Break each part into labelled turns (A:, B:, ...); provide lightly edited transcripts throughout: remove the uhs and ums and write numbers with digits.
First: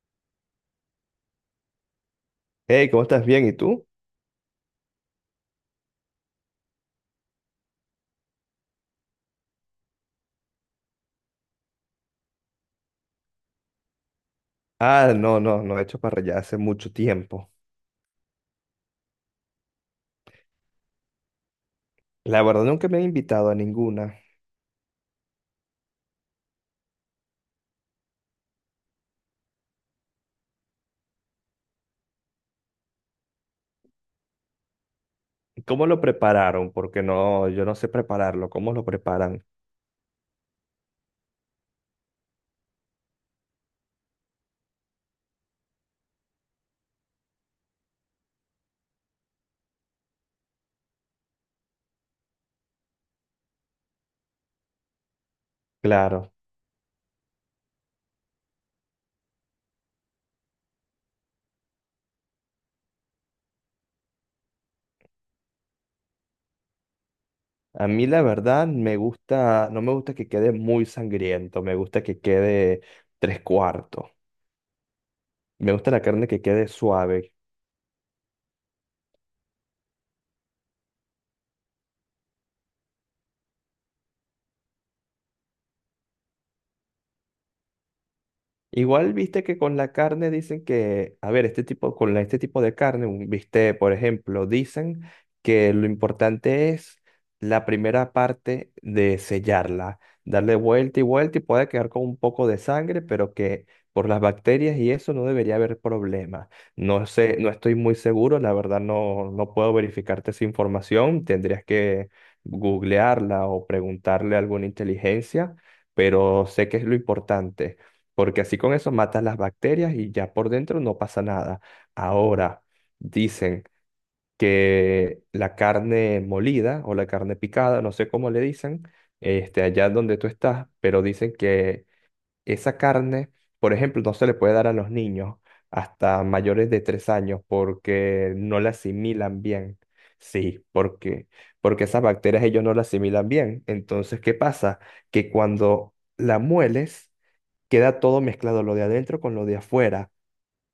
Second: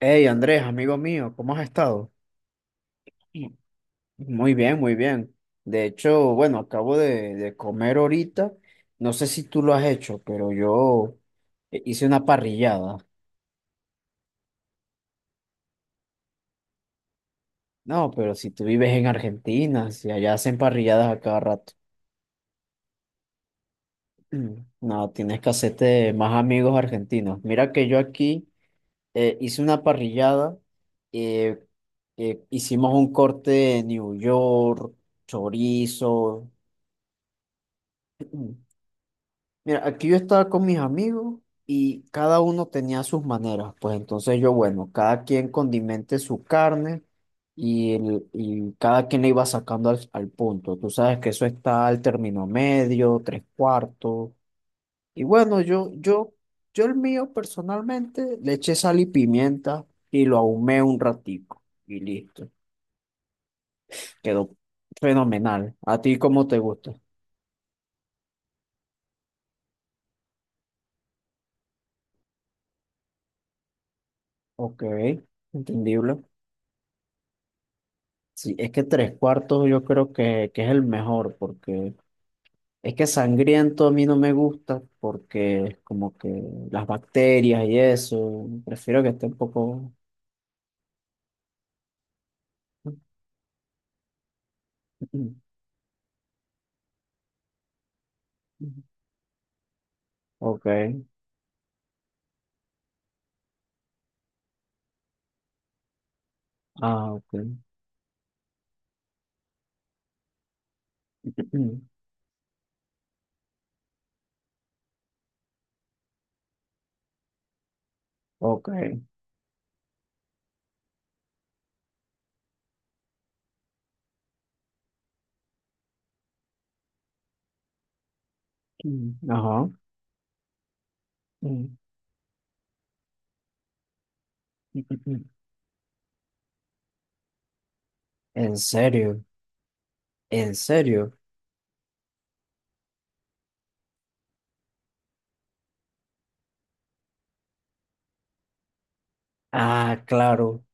A: Hey Andrés, amigo mío, ¿cómo has estado?
B: Hey, ¿cómo estás?
A: Mm.
B: Bien, ¿y tú?
A: Muy bien, muy bien. De hecho, bueno, acabo de comer ahorita. No sé si tú lo has hecho, pero yo hice una parrillada.
B: Ah, no, no, no he hecho para allá hace mucho tiempo.
A: No, pero si tú vives en Argentina, si allá hacen parrilladas a cada rato.
B: La verdad nunca me han invitado a ninguna.
A: Mm. No, tienes que hacerte más amigos argentinos. Mira que yo aquí hice una parrillada. eh, Hicimos un corte de New York,
B: ¿Cómo lo
A: chorizo.
B: prepararon? Porque no, yo no sé prepararlo. ¿Cómo lo preparan?
A: Mira, aquí yo estaba con mis amigos y cada uno tenía sus maneras. Pues entonces yo, bueno, cada quien condimente su carne y, y cada quien le iba sacando al punto. Tú sabes que eso está al término medio, tres cuartos. Y bueno, yo,
B: Claro.
A: yo, yo el mío personalmente le eché sal y pimienta y lo ahumé un ratico y listo. Quedó fenomenal. ¿A ti cómo te gusta?
B: A mí la verdad me gusta, no me gusta que quede muy sangriento, me gusta que quede tres cuartos.
A: Ok,
B: Me gusta la
A: entendible.
B: carne que quede suave.
A: Sí, es que tres cuartos yo creo que es el mejor, porque es que sangriento a mí no me gusta, porque es como que las bacterias y eso, prefiero que
B: Igual
A: esté un
B: viste que con
A: poco.
B: la carne dicen que, a ver, este tipo, este tipo de carne, un bistec, por ejemplo, dicen que lo importante es la primera parte de sellarla, darle
A: Ok.
B: vuelta y vuelta y puede quedar con un poco de sangre, pero que por las bacterias y eso no debería haber problema. No
A: Ah, ok.
B: sé, no estoy muy seguro, la verdad no, no puedo verificarte esa información, tendrías que googlearla o preguntarle a alguna inteligencia, pero sé que es lo importante porque así
A: Ok.
B: con eso matas las bacterias y ya por dentro no pasa nada. Ahora, dicen que la carne molida o la carne picada, no sé cómo le dicen, este,
A: Ajá.
B: allá donde tú estás, pero dicen que esa carne, por ejemplo, no se le puede dar a los niños hasta mayores de 3 años porque
A: ¿En
B: no la
A: serio?
B: asimilan bien.
A: ¿En
B: Sí,
A: serio?
B: porque esas bacterias ellos no las asimilan bien. Entonces, ¿qué pasa? Que cuando la mueles queda todo mezclado, lo de adentro con lo de
A: Ah,
B: afuera.
A: claro.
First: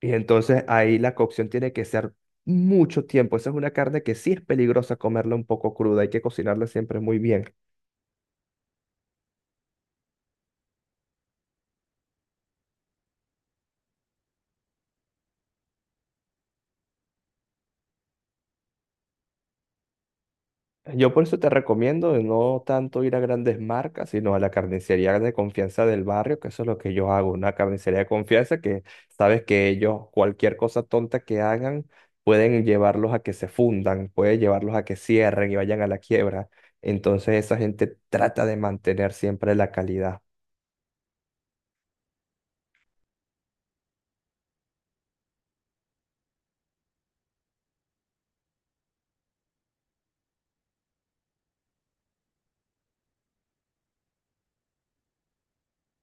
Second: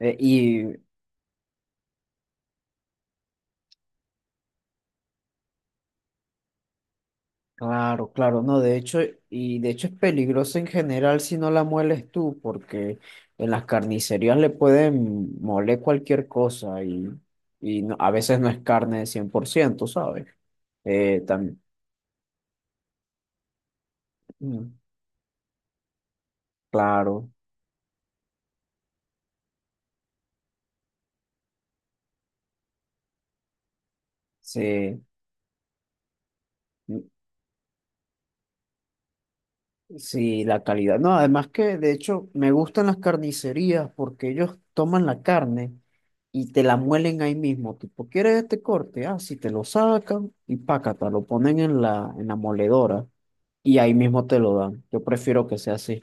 B: Y
A: y
B: entonces ahí la cocción tiene que ser mucho tiempo. Esa es una carne que sí es peligrosa comerla un poco cruda, hay que cocinarla siempre muy bien.
A: Claro, claro, no, de hecho, y de hecho es peligroso en general si no la mueles tú, porque en las carnicerías le pueden moler cualquier cosa a veces no es carne de 100%, ¿sabes?
B: Yo por
A: Eh,
B: eso te
A: tam-
B: recomiendo de no tanto ir a grandes marcas, sino a la
A: mm,
B: carnicería de confianza del barrio, que eso es lo que yo
A: claro,
B: hago, una carnicería de confianza que sabes que ellos, cualquier cosa tonta que hagan, pueden llevarlos a que se fundan, pueden llevarlos a que
A: sí.
B: cierren y vayan a la quiebra. Entonces esa gente trata de mantener siempre la calidad.
A: Sí, la calidad. No, además que de hecho me gustan las carnicerías porque ellos toman la carne y te la muelen ahí mismo. Tipo, ¿quieres este corte? Ah, sí, te lo sacan y pácata, lo ponen en la moledora y ahí mismo te lo dan. Yo prefiero que sea así.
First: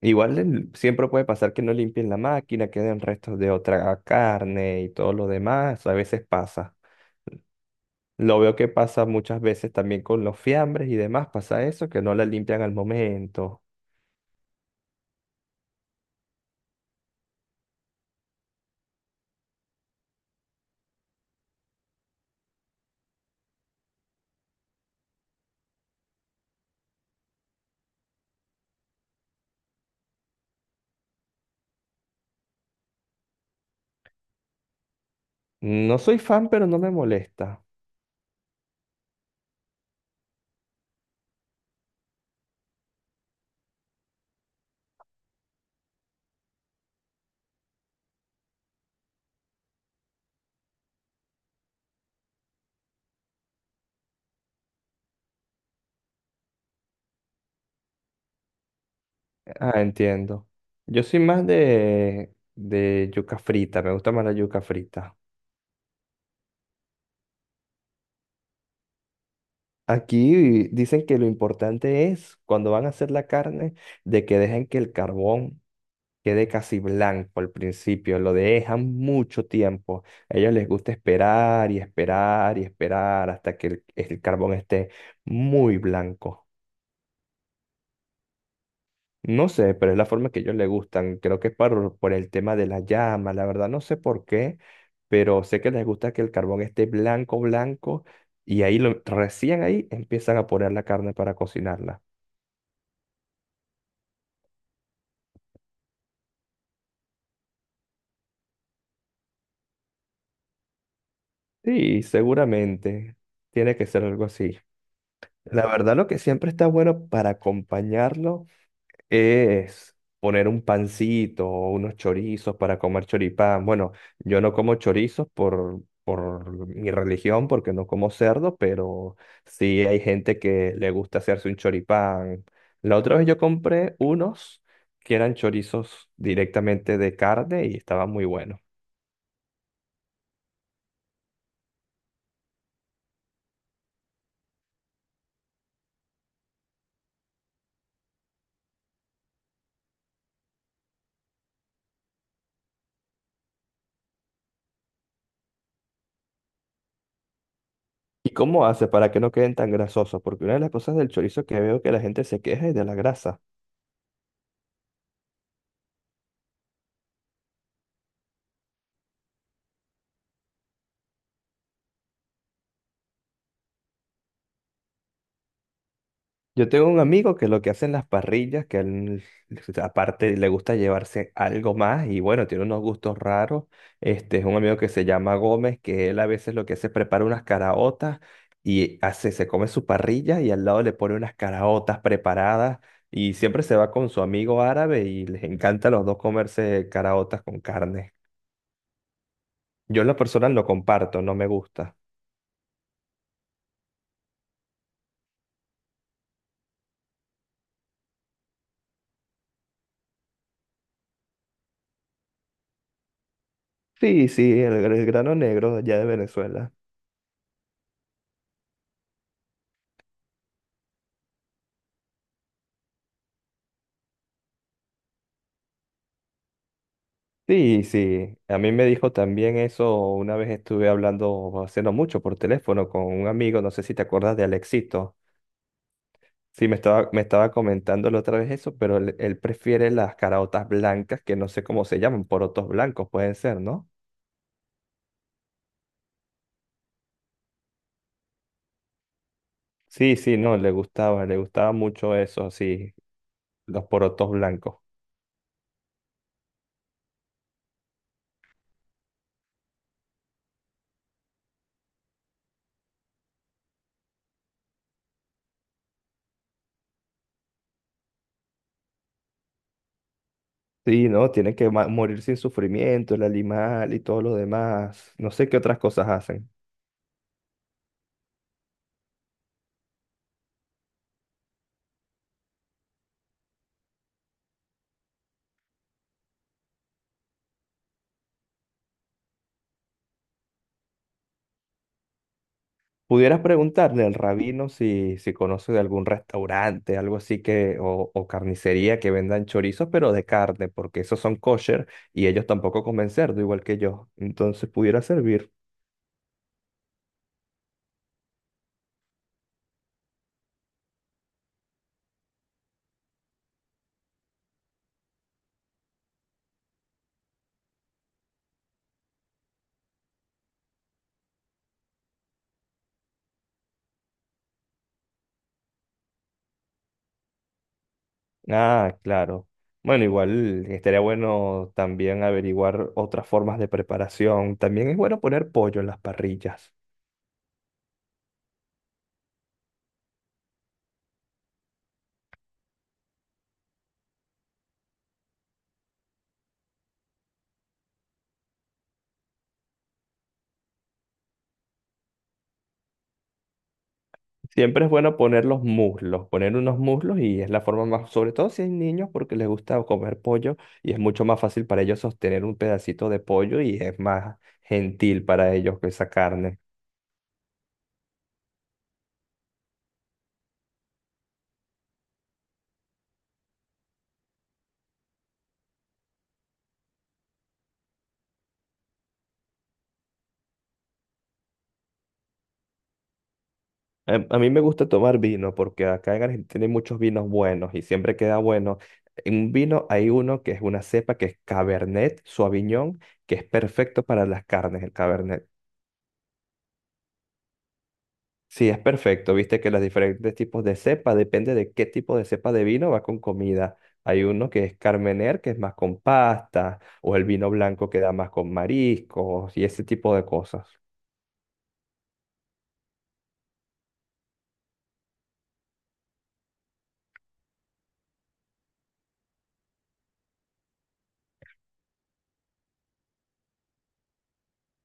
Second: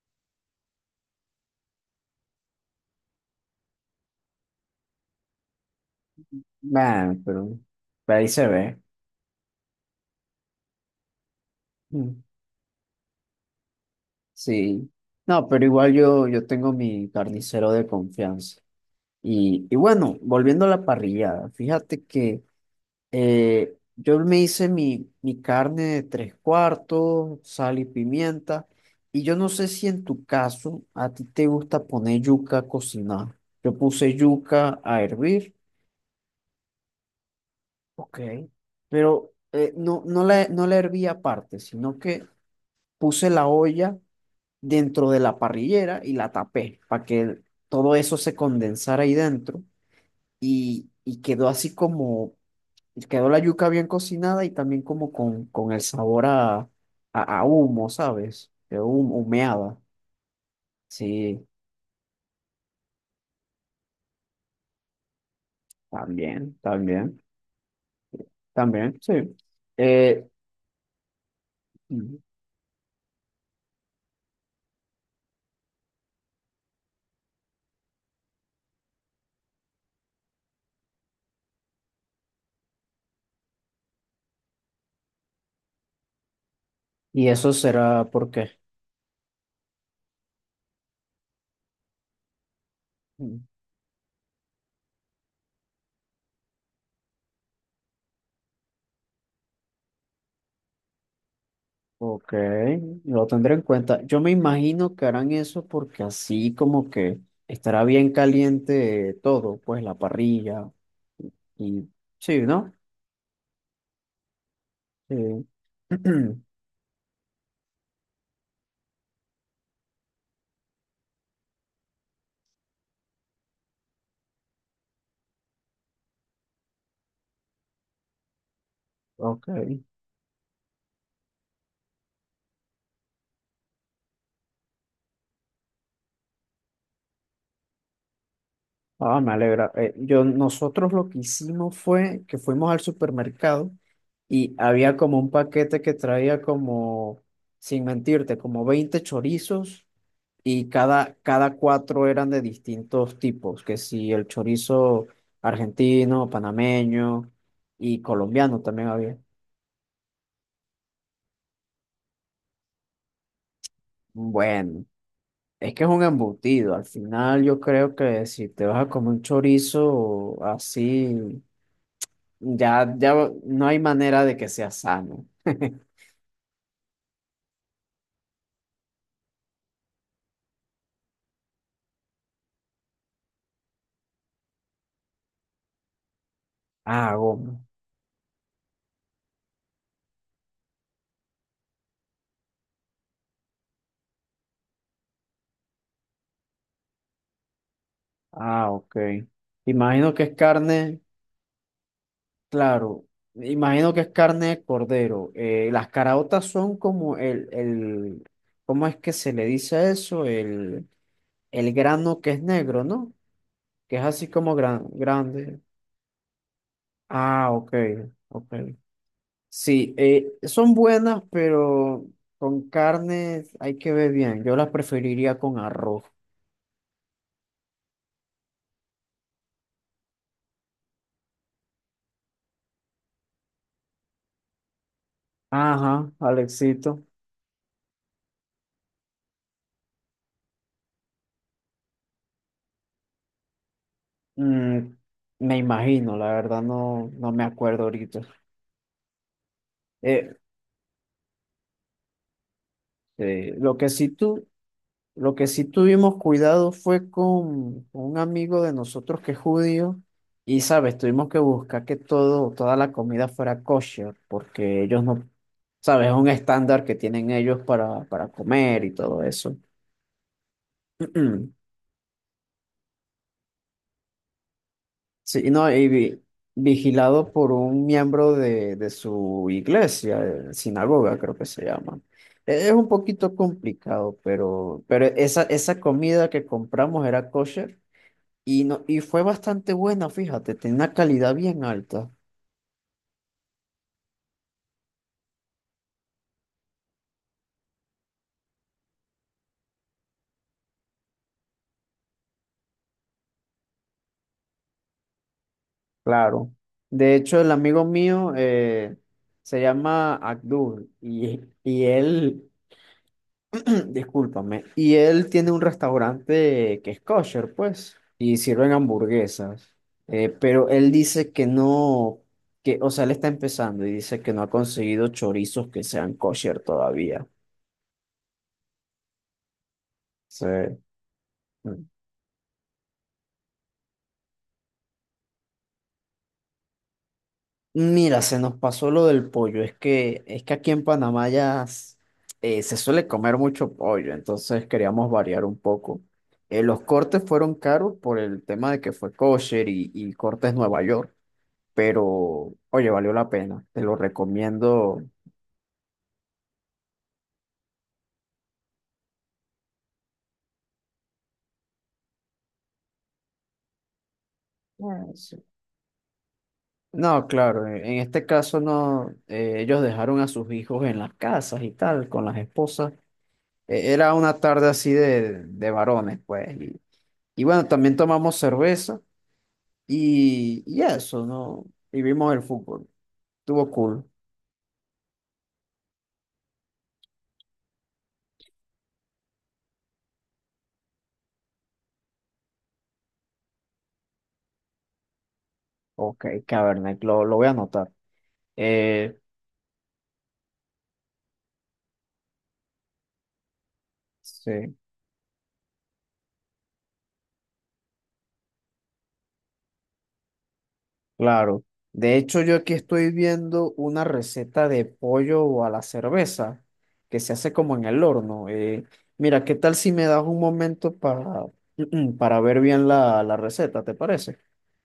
B: Siempre puede pasar que no limpien la máquina, queden restos de otra carne y todo lo demás. A veces pasa.
A: Nah, pero ahí
B: Lo
A: se
B: veo que
A: ve.
B: pasa muchas veces también con los fiambres y demás. Pasa eso, que no
A: Mm.
B: la limpian al momento.
A: Sí. No, pero igual yo tengo mi carnicero de confianza. Y bueno, volviendo a la parrillada, fíjate que. Yo me hice mi carne de tres cuartos, sal y pimienta. Y yo no sé si en tu caso a ti te gusta poner yuca a cocinar. Yo puse yuca a hervir.
B: No soy fan, pero no me molesta.
A: Ok. Pero no, no la herví aparte, sino que puse la olla dentro de la parrillera y la tapé para que todo eso se condensara ahí dentro. Y quedó así como. Y quedó la yuca bien cocinada y también como con el sabor a humo, ¿sabes? Quedó humeada.
B: Ah, entiendo. Yo soy
A: Sí,
B: más de yuca frita. Me gusta más la yuca frita.
A: también, también, también, sí. Eh,
B: Aquí dicen que lo importante es, cuando van a hacer la carne, de que dejen que el carbón quede casi blanco al principio, lo dejan mucho tiempo. A ellos les gusta esperar y esperar y esperar hasta que el carbón esté muy blanco.
A: y eso será porque.
B: No sé, pero es la forma que a ellos les gustan. Creo que es por el tema de la llama, la
A: Mm.
B: verdad no sé por qué, pero sé que les gusta que el carbón esté blanco, blanco, y recién ahí empiezan a poner la carne para cocinarla.
A: Ok, lo tendré en cuenta. Yo me imagino que harán eso porque así como que estará bien caliente todo, pues la parrilla y
B: Sí,
A: sí, ¿no?
B: seguramente. Tiene que ser algo así.
A: Sí.
B: La verdad, lo que siempre está bueno para acompañarlo es poner un pancito o unos chorizos para comer choripán. Bueno, yo no como chorizos por mi religión, porque no como cerdo, pero
A: Ok.
B: sí hay gente que le gusta hacerse un choripán. La otra vez yo compré unos que eran chorizos directamente de carne y estaban muy buenos.
A: Ah, me alegra. Nosotros lo que hicimos fue que fuimos al supermercado y había como un paquete que traía como, sin mentirte, como 20 chorizos y cada cuatro eran de distintos tipos, que si el chorizo argentino, panameño y
B: ¿Y
A: colombiano
B: cómo
A: también
B: hace para
A: había.
B: que no queden tan grasosos? Porque una de las cosas del chorizo que veo que la gente se queja es de la grasa.
A: Bueno, es que es un embutido. Al final yo creo que si te vas a comer un chorizo así. Ya, ya no hay manera de que sea sano.
B: Yo tengo un amigo que lo que hace en las parrillas, que él, aparte le gusta llevarse algo más y bueno, tiene unos gustos raros. Este es un amigo que se llama Gómez, que él a veces lo que hace es
A: Ah,
B: prepara unas
A: goma.
B: caraotas y hace, se come su parrilla y al lado le pone unas caraotas preparadas y siempre se va con su amigo árabe y les encanta a los dos comerse caraotas con carne.
A: Ah, ok.
B: Yo en
A: Imagino
B: lo
A: que es
B: personal lo
A: carne,
B: comparto, no me gusta.
A: claro. Imagino que es carne de cordero. Las caraotas son como el, ¿cómo es que se le dice a eso? El grano que es negro, ¿no? Que es así
B: Sí, sí,
A: como
B: el,
A: gran,
B: el grano
A: grande.
B: negro de allá de Venezuela.
A: Ah, ok, ok. Sí, son buenas, pero con carne hay que ver bien. Yo las preferiría con arroz.
B: Sí, sí, a mí me dijo también eso, una vez estuve hablando, haciendo mucho por teléfono con un amigo, no sé si te acuerdas de Alexito.
A: Ajá,
B: Sí, me
A: Alexito.
B: estaba, me estaba comentando la otra vez eso, pero él prefiere las caraotas blancas, que no sé cómo se llaman, porotos blancos pueden ser, ¿no?
A: Mm, me imagino, la verdad no me acuerdo ahorita.
B: Sí,
A: Eh,
B: sí, no, le gustaba mucho eso, sí,
A: eh, lo
B: los
A: que sí
B: porotos
A: tú,
B: blancos.
A: lo que sí tuvimos cuidado fue con un amigo de nosotros que es judío y, sabes, tuvimos que buscar que toda la comida fuera kosher porque ellos no, sabes, es un estándar que tienen ellos para comer y todo eso.
B: Sí, no, tienen que morir sin sufrimiento, el animal y todo lo demás. No sé
A: Sí,
B: qué
A: no,
B: otras
A: y
B: cosas hacen.
A: vigilado por un miembro de su iglesia, sinagoga creo que se llama. Es un poquito complicado, pero esa comida que compramos era kosher y, no, y fue bastante buena, fíjate, tenía una calidad bien alta.
B: Pudieras preguntarle al rabino si conoce de algún restaurante, algo así que, o carnicería que vendan chorizos, pero de carne, porque esos son kosher y ellos tampoco comen cerdo, igual que yo. Entonces pudiera servir.
A: Claro. De hecho, el amigo mío se llama Abdul y él. Discúlpame. Y él tiene un restaurante que es kosher, pues, y sirven hamburguesas. Pero él dice que no, que, o sea, él está empezando y dice que no ha conseguido chorizos que sean kosher todavía.
B: Ah, claro. Bueno,
A: Sí.
B: igual estaría bueno
A: Mm.
B: también averiguar otras formas de preparación. También es bueno poner pollo en las parrillas.
A: Mira, se nos pasó lo del pollo. Es que aquí en Panamá ya se suele comer mucho pollo, entonces queríamos variar un poco. Los cortes fueron caros por el tema de que fue kosher y cortes Nueva York. Pero oye, valió la pena, te lo
B: Siempre es
A: recomiendo.
B: bueno poner los muslos, poner unos muslos y es la forma más, sobre todo si hay niños porque les gusta comer pollo y es mucho más fácil para ellos sostener un pedacito de pollo y es más
A: Ah,
B: gentil
A: sí.
B: para ellos que esa carne.
A: No, claro, en este caso no, ellos dejaron a sus hijos en las casas y tal, con las esposas. Era una tarde así de varones, pues. Y bueno, también tomamos cerveza y eso, ¿no? Y vimos el fútbol. Estuvo cool.
B: A mí me gusta tomar vino porque acá en Argentina hay muchos vinos buenos y siempre queda bueno. En un vino hay uno que es una cepa que es Cabernet Sauvignon, que es perfecto para las carnes, el Cabernet.
A: Ok, Cabernet, lo voy a anotar.
B: Sí, es
A: Eh,
B: perfecto. Viste que los diferentes tipos de cepa, depende de qué tipo de cepa de vino va con comida. Hay uno que
A: sí.
B: es Carmener, que es más con pasta, o el vino blanco que da más con mariscos y ese tipo de cosas.
A: Claro. De hecho, yo aquí estoy viendo una receta de pollo a la cerveza que se hace como en el horno. Mira, ¿qué tal si me das un momento para ver bien la receta? ¿Te parece?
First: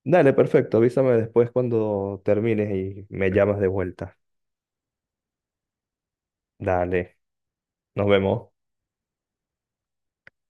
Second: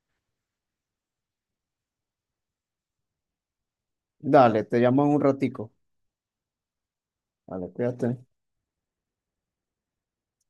B: Dale, perfecto. Avísame después cuando termines y me llamas de vuelta.
A: Dale, te llamo en un ratico.
B: Dale,
A: Vale,
B: nos
A: cuídate.
B: vemos.